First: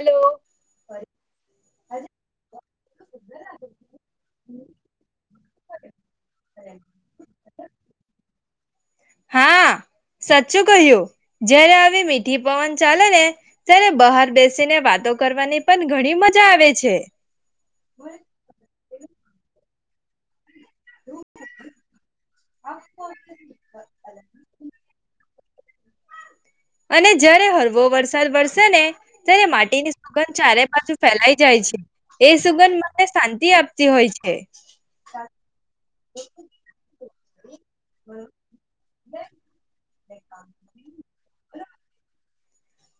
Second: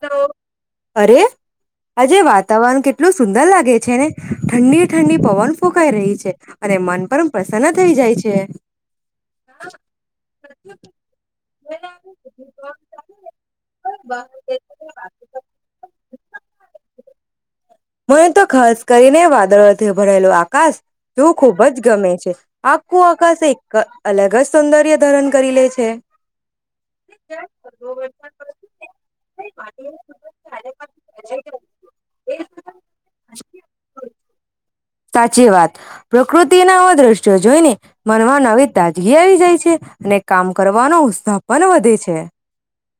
Hello. અરે આજે વાતાવરણ કેટલું સુંદર લાગે છે ને ઠંડી ઠંડી પવન ફૂંકાઈ રહી છે અને મન પણ પ્રસન્ન થઈ જાય છે. હા, સાચું કહ્યું જય્યારે આવી મીઠી પવન ચાલે ને ત્યારે બહાર બેસી ને વાતો કરવાની પણ ઘણી મજા આવે છે. મને તો ખાસ કરીને વાદળોથે ભણેલું આ આકાશ તું ખુબ જ ગમે છે, આખું આકાશ એક અલગ જ સૌંદર્ય ધરણ કરી લે છે. અને જયારે હળવો વરસાદ વરસે ને, ત્યારે માટીની સુગંધ ચારે પાછું ફેલાઈ જાય છે, એ સુગંધ ને શાંતિ આપતી હોય છે. સાચી વાત, પ્રકૃતિના દ્રશ્ય જોઈ જોઈને. મનમાં નવી તાજગી આવી જાય છે, અને કામ કરવાનો ઉત્સાહ પણ વધે છે.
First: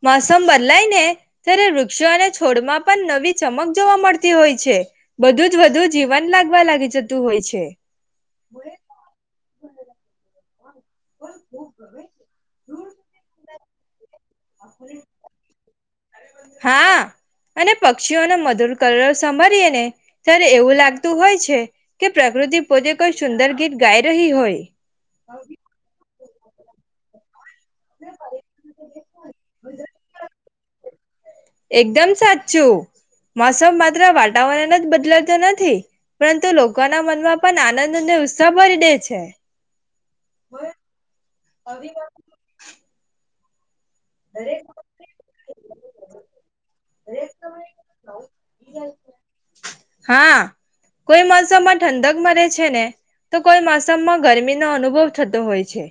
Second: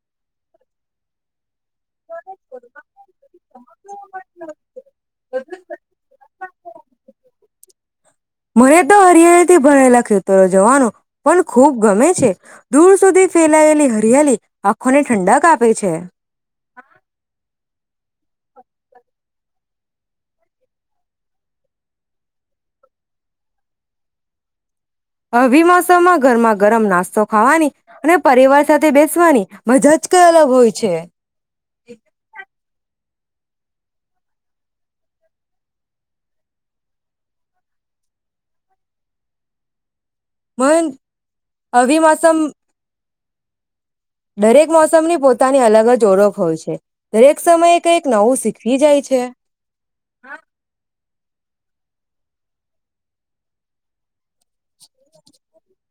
મોસમ બદલાય ને. ત્યારે વૃક્ષો અને છોડમાં પણ નવી ચમક જોવા મળતી હોય છે, બધું જ વધુ જીવન લાગવા લાગી જતું હોય છે. મરે તો હરિયાળથી ભરેલા ખેતરો જવાનો પણ ખૂબ ગમે છે. દૂર સુધી ફેલાયેલી રિયલી આંખો ને ઠંડક આપે છે. હાઆ અને પ પક્ષીઓનો મધુર કલરવ સાંભરીએ ને ત્યારે એવું લાગતું હોય છે કે, પ્રકૃતિ પોતે કોઈ સુંદર ગીત ગાઈ રહી હોય. અવિમાસામાં ઘરમાં ગરમ નાસ્તા તો ખાવા ની અને, પરિવાર સાથે બેસવાની મજા જ કઈ અલગ હોય છે. એકદમ સાચું! મોસમ માત્ર વાતાવરણ જ બદલાતો નથી. પરંતુ, લોકોના મનમાં પણ આનંદ અને ઉત્સાહ બરી દે છે. મન અભી આવી તો મોસમ [inaudible] દરેક મોસમની પોતાની અલગ જ ચોડક [inaudible] હોય છે. દરેક સમયે કંઈક નવું શીખવી જાય છે. હા! કોઈ મોસમ ઠંડક મરે છે ને, તો કોઈ મોસમમાં ગરમીનો અનુભવ થતો હોય છે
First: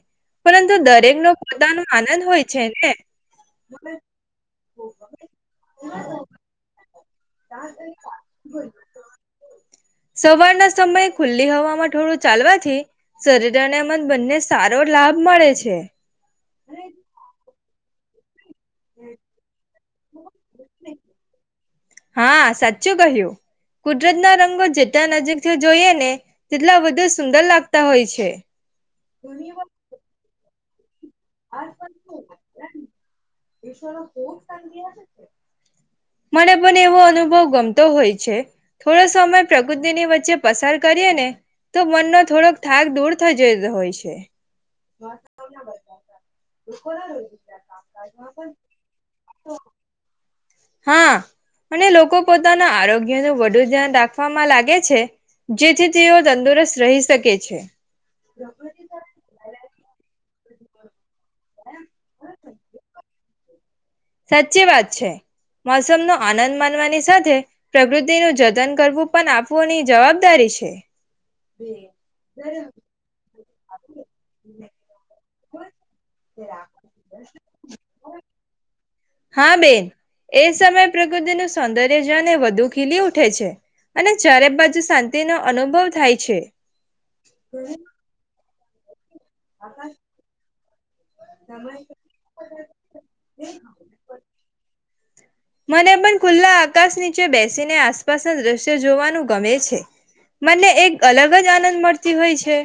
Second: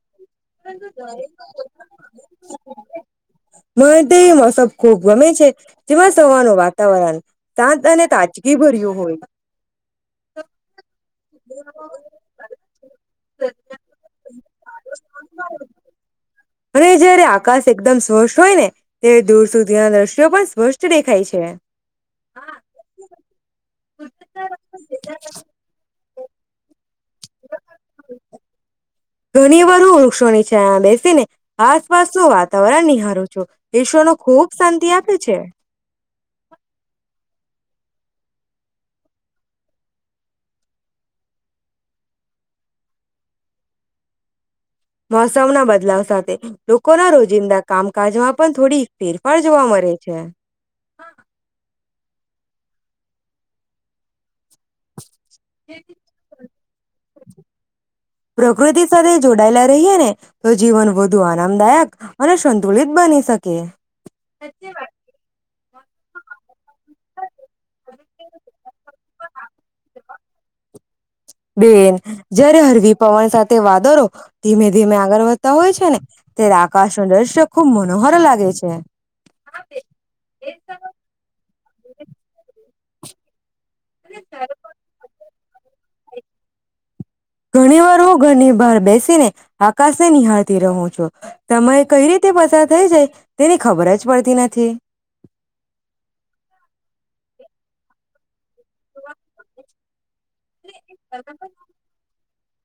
પરંતુ દરેકનો પોતાનો આનંદ હોય છે ને [inaudible] મને તો એ મોસમ ખુબ ગમે છે. જેમાં સવારનું વાતાવરણ શાંત અને તાજગી ભર્યું હોય. [inaudible] સવારના સમય ખુલ્લી હવામાં થોડું ચાલવાથી શરીર [inaudible] બંને સારો લાભ મળે છે. હું જ્યારે આ આકાશ એકદમ શોષ હોય ને ત્યારે દૂર સુધીના દ્રશ્યો પણ સ્પષ્ટ દેખાય છે. હા! સાચું કહ્યું કુદરત ના રંગો જેટલા નજીકથી જોઈએ ને તેટલા વધુ સુંદર લાગતા હોય છે. ઘણી વધુ વૃક્ષોની અચછા આબે ને આસપાસ નું વાતાવરણ નિહારું છું [inaudible] ઈશ્વરનો ખૂબ શાંતિ આપે છે. મને પણ એવો અનુભવ ગમતો હોય છે. થોડો સમય પ્રકૃતિની વચ્ચે પસાર કરીએ ને તો, મનનો થોડોક થાક દૂર થઈ જતો હોય છે. મોસમ ના બદલાવ સાથે લોકો ના રોજિંદા કામ કાજમાં પણ થોડી ફેરફાર જોવા મળે છે. [inaudible] હા અને લોકો પોતાના આરોગ્ય નું વધુ ધ્યાન રાખવામાં લાગે છે જેથી તેઓ તંદુરસ્ત રહી શકે છે. અજીવન વ વધુ આરામદાયક અને સંતુલિત બની શકે [unintelligible] કે સાચી વાત છે. મોસમનો આનંદ માનવાની સાથે પ્રકૃતિનું જતન કરવું પણ આપવુંની જવાબદારી છે બેન જય્યારે હરવી પવન સાથે વાદરો ધીમે ધીમે આગળ વધતા હોય છે ને ત્યારે આકાશ નો દ્રશ્ય ખુબ મનોહર લાગે છે. હા બેન એ સમયે પ્રકૃતિનું સૌંદર્ય જાને વધુ ખીલી ઉઠે છે. અને ચારે બાજુ શાંતિનો અનુભવ થાય છે. ઘણી વાર ઘરની બાર બેસીને આકાશને નિહાળતી રહો છો તમે કઈ રીતે પસાર થઈ જાય તેને ખબર જ પડતી નથી. મને પણ ખુલ્લા [unintelligible] બેસીને આસપાસના દ્રશ્ જોવાનું ગમે છે મને એક અલગ જ આનંદ મળતી હોય છે. છે.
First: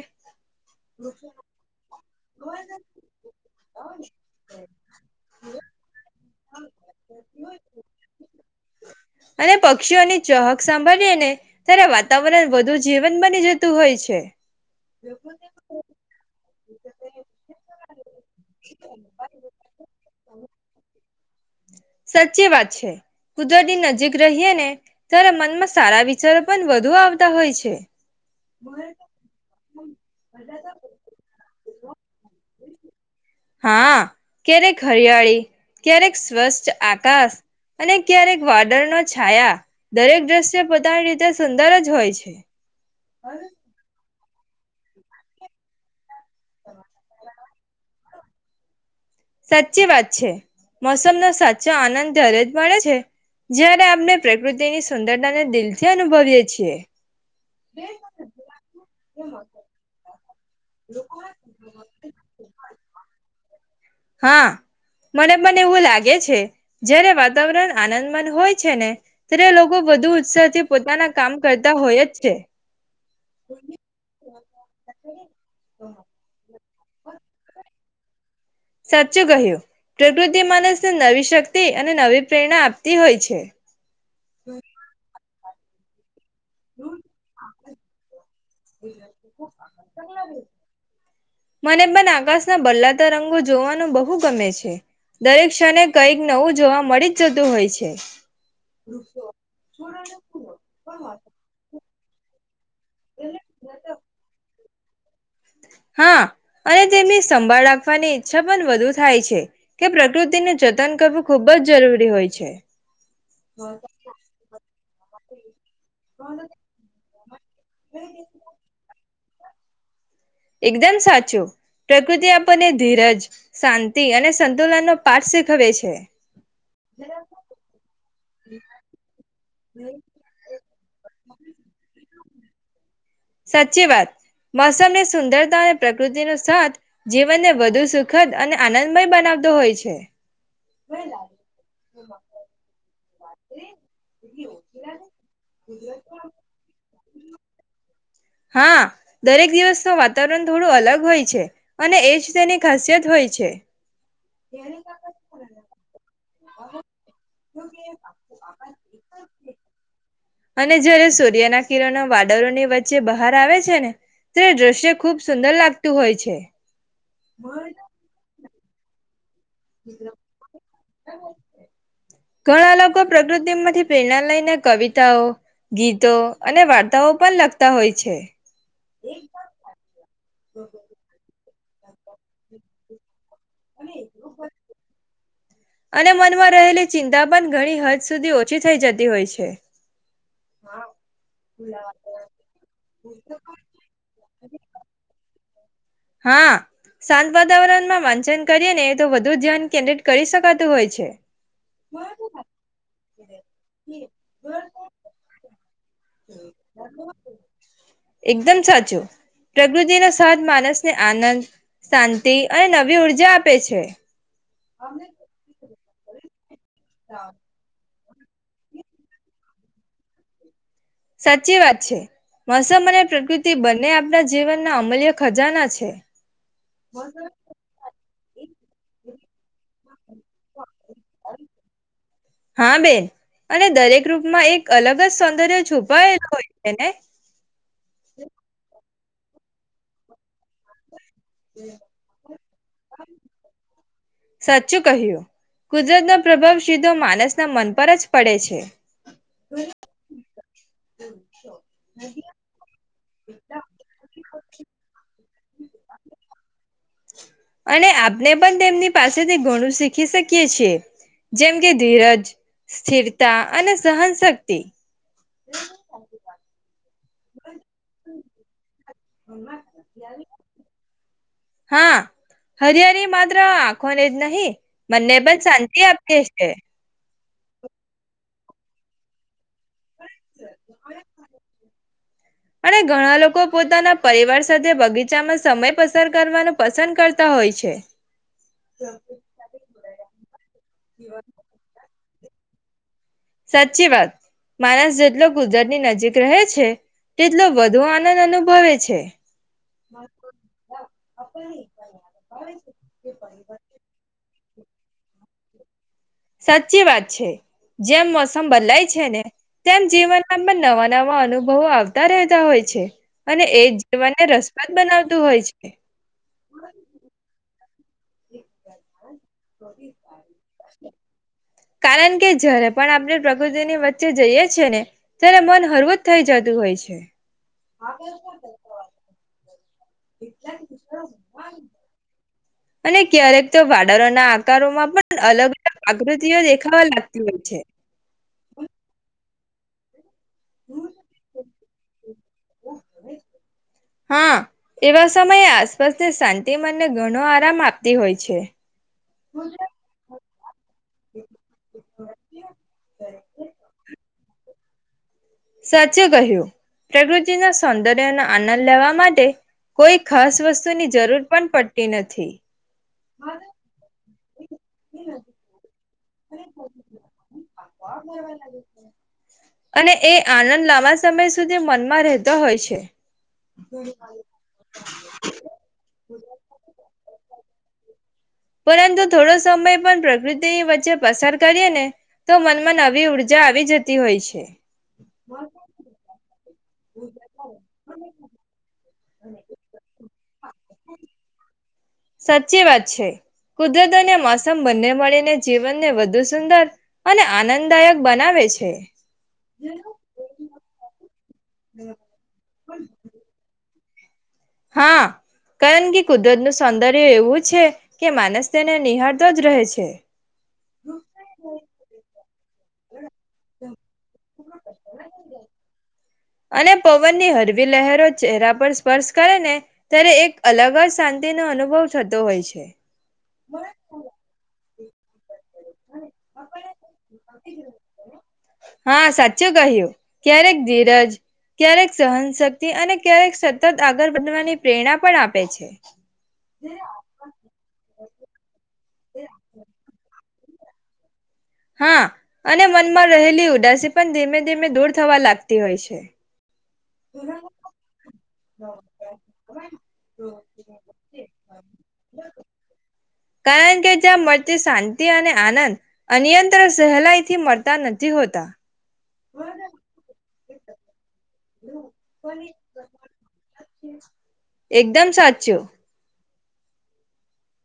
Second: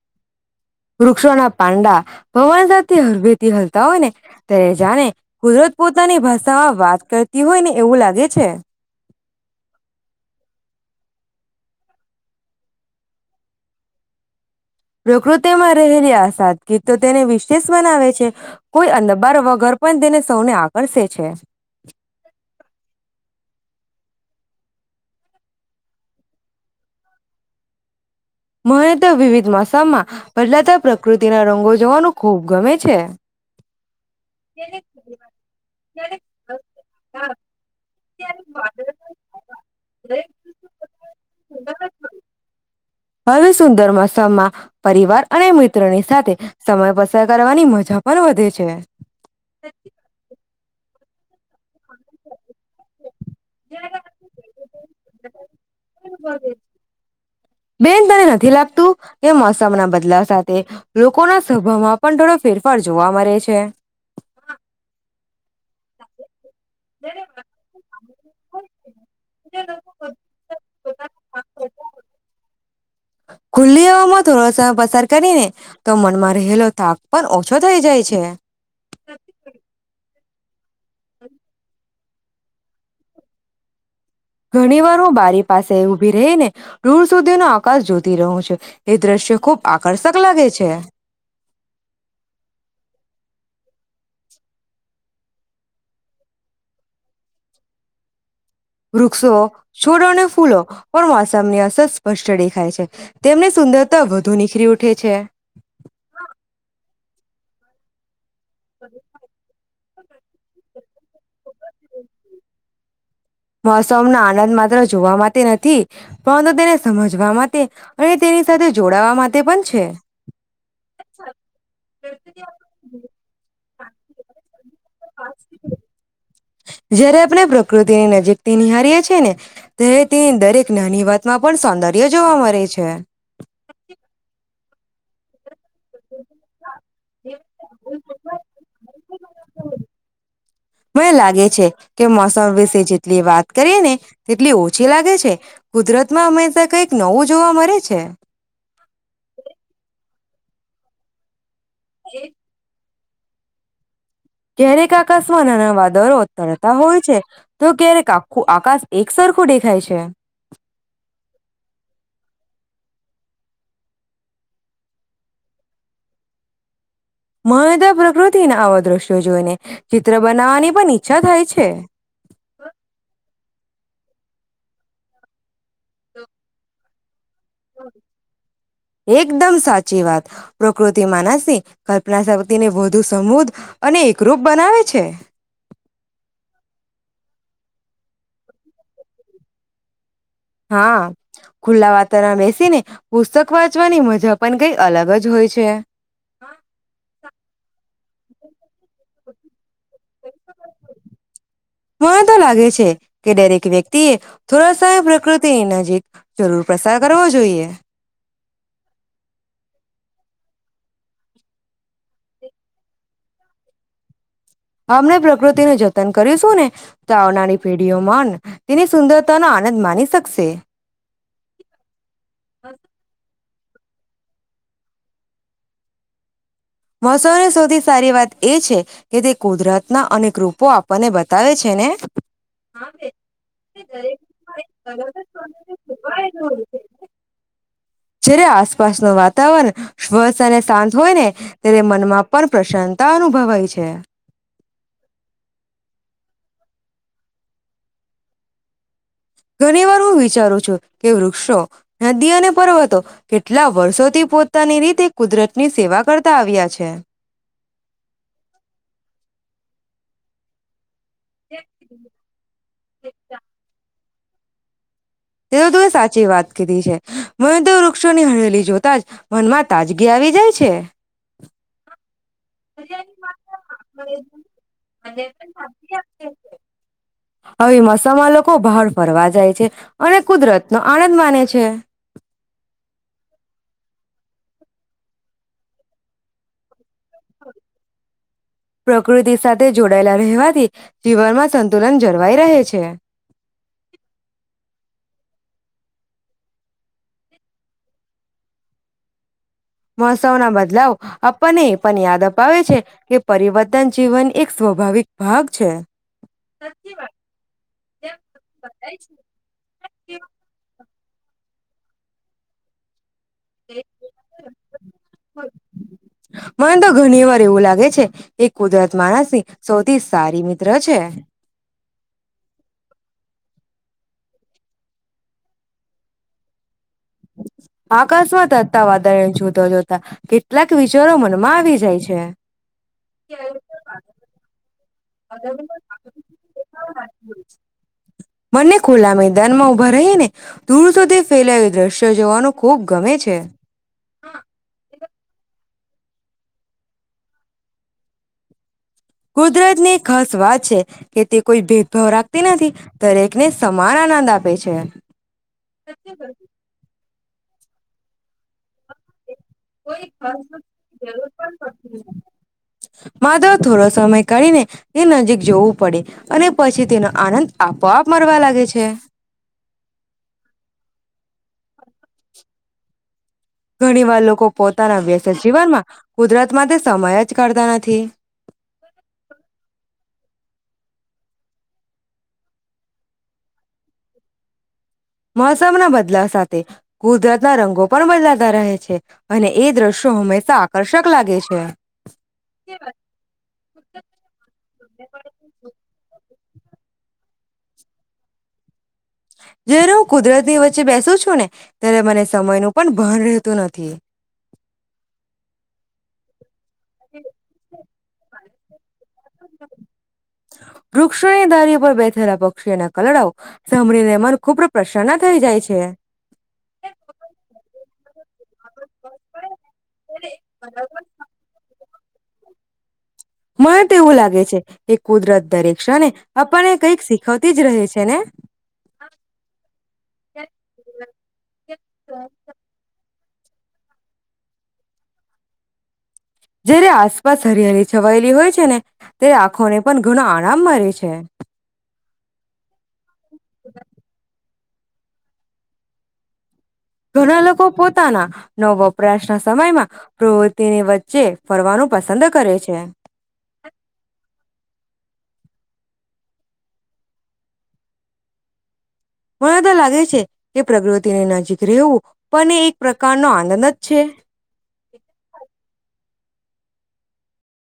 વૃક્ષોના પાંડા. પવન સાથે હળવેથી હલતા હોય ને ત્યારે જાણે કુદરત પોતાની ભાષામાં વાત કરતી હોય ને એવું લાગે છે. અને પક્ષીઓની ચહક સાંભળીએ ને ત્યારે વાતાવરણ વધુ જીવંત બની જતું હોય છે. રોકૃતેમાંરે હેરસ. [unintelligible] ગી તો તેને વિશેષ મનાવે છે, કોઈ અંધબાર વગર પણ તેને સૌને આકર્ષે છે. સાચી વાત છે, કુદરતી નજીક રહીએ ને, ત્યારે મનમાં સારા વિચારો પણ વધુ આવતા હોય છે. મહને તો વિવિધ, માસામાં બદલાતા પ્રકૃતિના રંગો જવાનું ખૂબ ગમે છે. હા. ક્યારેક હરિયાળી, ક્યારેક સ્વચછ આકાશ અને ક્યારેક વાદળનો છાયા દરેક દ્રશ્ય પોતાની રીતે સુંદર જ હોય છે. હવે સુંદર મસ્ મા પરિવાર અને મિત્રોની સાથે સમય પસાર કરવાની મજા પણ વધે છે. સાચી વાત છે. મોસમ નો સાચ જ્યારે આપણે પ્રકૃતિની સુંદરતાને દિલથી અનુભવીએ છીએ બેન તને નથી લાગતું કે મોસમ ના બદલાવ સાથે લોકોના સ્વભાવમાં પણ થોડો ફેરફાર જોવા મળે છે. હા મને મને એવું લાગે છે. જયારે વાતાવરણ આનંદ મંદ હોય છે ને ત્યારે લોકો વધુ ઉત્સાહથી પોતાના કામ કરતા હોય જ છે. ખુલ્લી હવામાં થોડો સમય પસાર કરીને તો મનમાં રહેલો થાક પણ ઓછો થઈ જાય છે સાચું કહ્યું પ્રકૃતિ માણસને નવી શક્તિ અને નવી પ્રેરણા આપતી હોય છે. ઘણી વાર હું બારી પાસે ઉભી રેઈ ને દૂર સુધી ના કાસ જોતી રહું છ છે મને પણ આકાશ ના બલાતા રંગો જોવાનું બહુ ગમે છે. દરેક ક્ષને કઈક નવું જોવા મળી જ જતું હોય છે. વૃક્ષો, છોડો અને ફૂલો પણ માસમની અસર પસ્ટડી ખાય છે. તેમને સુંદરતા વધુ નીખરી ઉ ઉઠે છે. હા, અને તેમની સંભાળ રાખવાની ઇચ્છા પણ વધુ થાય છે કે પ્રકૃતિને જત તન કરવું ખુબ જ જરૂરી હોય છે. મોસમનો આનંદ માત્ર જોવા માટે નથી પરંતુ તેને સમજવા માટે અને તેની સાથે જોડાવા મા ટે પણ છે. એકદમ સાચું પ્રકૃતિ આપણને ધીરજ, શાંતિ અને સંતુલનનો પાઠ શીખવે છે [unintelligible] જયારે આપણે પ્રકૃતિની નજીકથી નિહારીય છીએ ને ત્યારે તે દરેક નાની વાત માં પણ સૌંદર્ય જોવા મળે છે. [unintelligible] પ્ર કૃતિનુ સાથ જીવનને વધુ સુખદ અને આનંદમય બનાવતો હોય છે. મને લાગે છે કે મોસમ વિશે જેટલી વાત કરીએ ને તેટલી ઓછી લાગે છે કુદરત માં હંમેશા કઈક નવું જોવા મળે છે. છે. હા, દરેક દિવસ તો વાતાવરણ થોડું અલગ હોય છે. અને એજ તેની ખાસિયત થાય છે. ક્યારેક આકસ્મા નાના વા દરો તરતા હોય છે તો ક્યારેક આખું આકાશ એક સરખું દેખાય છે અને જય્યારે સૂર્યના કિરણ વાદરોની વચ્ચે બહાર આવે છે ને ત્યારે દ્રશ્ય ખૂબ સુંદર લાગતું હોય છે મદ પ્રકૃતિ ના આવો દઋશ્યો જોુને ચિત્ર બનાવાની પણ ઈચ્છા થાય છે પ્રકૃતિ થી પ્રેરણા લયને કવિતાઓ ગીતો અને વાર્તાઓ પણ લખતા હોય છે એકદમ સાચી વાત પ્રકૃતિ માનસ ની કલ્પના શક્તિ ને વધુ સમૂદ અને એકરૂપ બનાવે છે અને મનમાં રહેલી ચિંતા પણ ઘણી હદ સુધી ઓછી થઈ જતી હોય છે હા ખુલ્લા વાતરણમાં બેસીને પુસ્તક વાંચવાની મજા પણ કઈ અલગ જ હોય છે [inaudible] હા શાંત વાતાવરણમાં વા કરીને તો વધુ ધ્યાન કેન્દ્રિત કરી શકાતું હોય છે મને તો લાગે છે કે દરેક વ્યક્તિએ થોડા સમય [inaudible] જરૂર પસાર કરવો જોઈએ એકદમ સાચું પ્રકૃતિનો સાથ માણસને આનંદ શાંતિ અને નવી ઉર્જા આપે છે અમને પ્રકૃતિને જ તન કરીશું ને તો આવનારી પેઢી [unintelligible] તેની સુંદરતા નો આનંદ માની શકશે. સાચી વાત છે મોસમ અને પ્રકૃ ટી બંને આપણા જીવનના અમલ્ય ખજાના છે. મોસમની સૌથી સારી વાત. એ છે કે તે કુદરત ના અનેક રૂપો આપણને બતાવે છે ને હા બેન અને દરેક રૂપમાં એક અલગ જ સૌંદર્ય છુપાયેલું હોય છે ને છે આ. નું વાતાવરણ સ્વસ અને શાંત. હોય ને ત્યારે મનમાં પણ પ્રશન્નતા અનુભવાય છે. સાચું કહ્યું કુદરતનો પ્રભાવ સીધો માનસના મન પર જ પડે છે. ઘણી વાર હું વિચારું છું. કે વૃક્ષો નદી અને પર્વતો. કેટલા વર્ષોથી પોતાની રીતે કુદરતની સેવા કરતા આવ્યા છે. અને ખી શકીએ છીએ. જેમ કે ધીરજ, સ્થિરતા અને સહન શક્તિ. તેઓ તો એ સાચી વાત કીધી છે. મને તો વૃક્ષોની હળલી જોતા જ મનમાં તાજગી આવી જાય છે. હા. હરિયાારી માત્ર આંખોને જ નહી મને પણ શાંતિ આપી એ છીએ. હવે મોસમાં લોકો બહાર ફરવા જાય છે અને કુદરત નો આનંદ માને છે. અને ઘણા લોકો પોતાના પરિવાર સાથે બગીચામાં સમય પસાર કરવાનું પસંદ કરતા હોય છે. પ્રકૃતિ સાથે જોડાયેલા રહેવાથી જીવનમાં સંતુલન જરવાઈ રહે છે. સાચી વાત. માણસ જેટલો કુદરતની નજીક રહે છે તેટલો વધુ આનંદ અનુભવે છે. મહોત્સવના બદલાવ આપણને એ પણ યાદ અપાવે છે કે પરિવર્તન જીવન એક સ્વાભાવિક ભાગ છે. સાચી વાત છે. જેમ મોસમ બદલાય છે ને તેમ જીવનના નવા નવા અનુભવો આવતા રહેતા હોય છે. અને એ જીવનને રસપદ બનાવતું હોય છે. તે એ કુદરત માણસની સૌથી સારી મિત્ર છે. ચે જઈએ છે ને ત્યારે મન હરવું જ થઈ જતું હોય છે. આકસ્માત હતા વધારે જુદો જોત જાય છે અને ક્યારેક તો વાડરોના આકારોમાં પણ અલગ અલગ આકૃતિઓ દેખાવા લાગતી હોય છે મને ખુલામ મેદાનમાં ઉભા રહીને દૂર સુધી ફેલાઈ જશ તે જોવાનું ખૂબ ગમે છે. હા એવા સમયે આસપાસને શાંતિ મનને ઘણો આરામ આપતી હોય છે. કુદરતને ખાસ સ્વાદ એ તે કોઈ ભેદભાવ રાખતી નથી દરેક ને સમાન આનંદ આપ પે છેયાન [unintelligible] સાચે કહ્યું, પ્રકૃતિજી ના સૌંદર્યના આનંદ લેવા. માટે કોઈ ખાસ વસ્તુની જરૂર પણ પડતી નથી [unintelligible] માધવ થોડો સમય કાઢીને, તે નજીક જોવું. પડે, અને પછી તેનો આનંદ આપોઆપ મરવા લાગે છે. સુધ મનમાં રહેતો હોય છે. ઘણી વાર લોકો પોતાના વ્યસ્ત જીવનમાં, કુદરતમાં સમય જ કાઢતા નથી. પરંતુ થોડો સમય પણ પ્રકૃતિની વચ્ચે પસાર કરીએને, તો મનમાં નવી ઉર્જા આવી જતી હોય છે. મોસમનો બદલાવ સાચ કુદરતના રંગો પણ બદલાતા રહે છે, અને એ દ્રશ્યો હમેશા આકર્ષક લાગે છે. સાચી વાત છે કુદરત અને મોસમ બંને મળીને જીવનને વધુ સુંદર અને આનંદદાયક બનાવે છે. જેનું કુદરતી વચ્ચે બેસું જ છું ને, ત્યારે મને સમય નું પણ ભણ રહેતું નથી. હા, કારણ કે કુદરતનું સૌંદર્ય એવું છે કે માનસ તેને નિહાળ વૃક્ષોની દારી પર બેઠ ફેરાબો પક્ષીના કલડા સાંભળીને મન ખૂબ પ્રસન્ના થઈ જાય છે અને પવનની હળવી લહેરો ચહેરા પર સ્પર્શ કરે ને ત્યારે એક અલગ જ શાંતિ નો અનુભવ થતો હોય છે મને તો એવું લાગે છે કે કુદરત દરેક ક્ષણે આપણને કંઈક શીખવતી જ રહે છે ને હા સાચું કહ્યું ક્યારેક ધીરજ ક્યારેક સહનશક્તિ અને ક્યારેક સતત આગળ વધવાની પ્રેરણા પણ આપે છે જયારે આસપાસ હરિયાળ છવાયેલી હોય છે ને ત્યારે આંખો ને પણ ઘણ આ આરામ મળે છે હા અને મનમાં રહેલી ઉદાસી પણ ધીમે ધીમે દૂર થવા લાગતી હોય છે ઘણા લોકો પોતાના. નો વપરાશના સમયમાં પ્રવૃત્તિની વચ્ચે ફરવાનું પસંદ કરે છે. કારણ કે જ્યાં મળતી શાંતિ અને આનંદ, અનયંત્ર સહેલાઈ થી મળતા નથી હોતા. મને તો લાગે છે, કે પ્રગૃતિની નજીક રહેવું, પણ એ એક પ્રકારનો આનંદ જ છે. એકદમ સાચું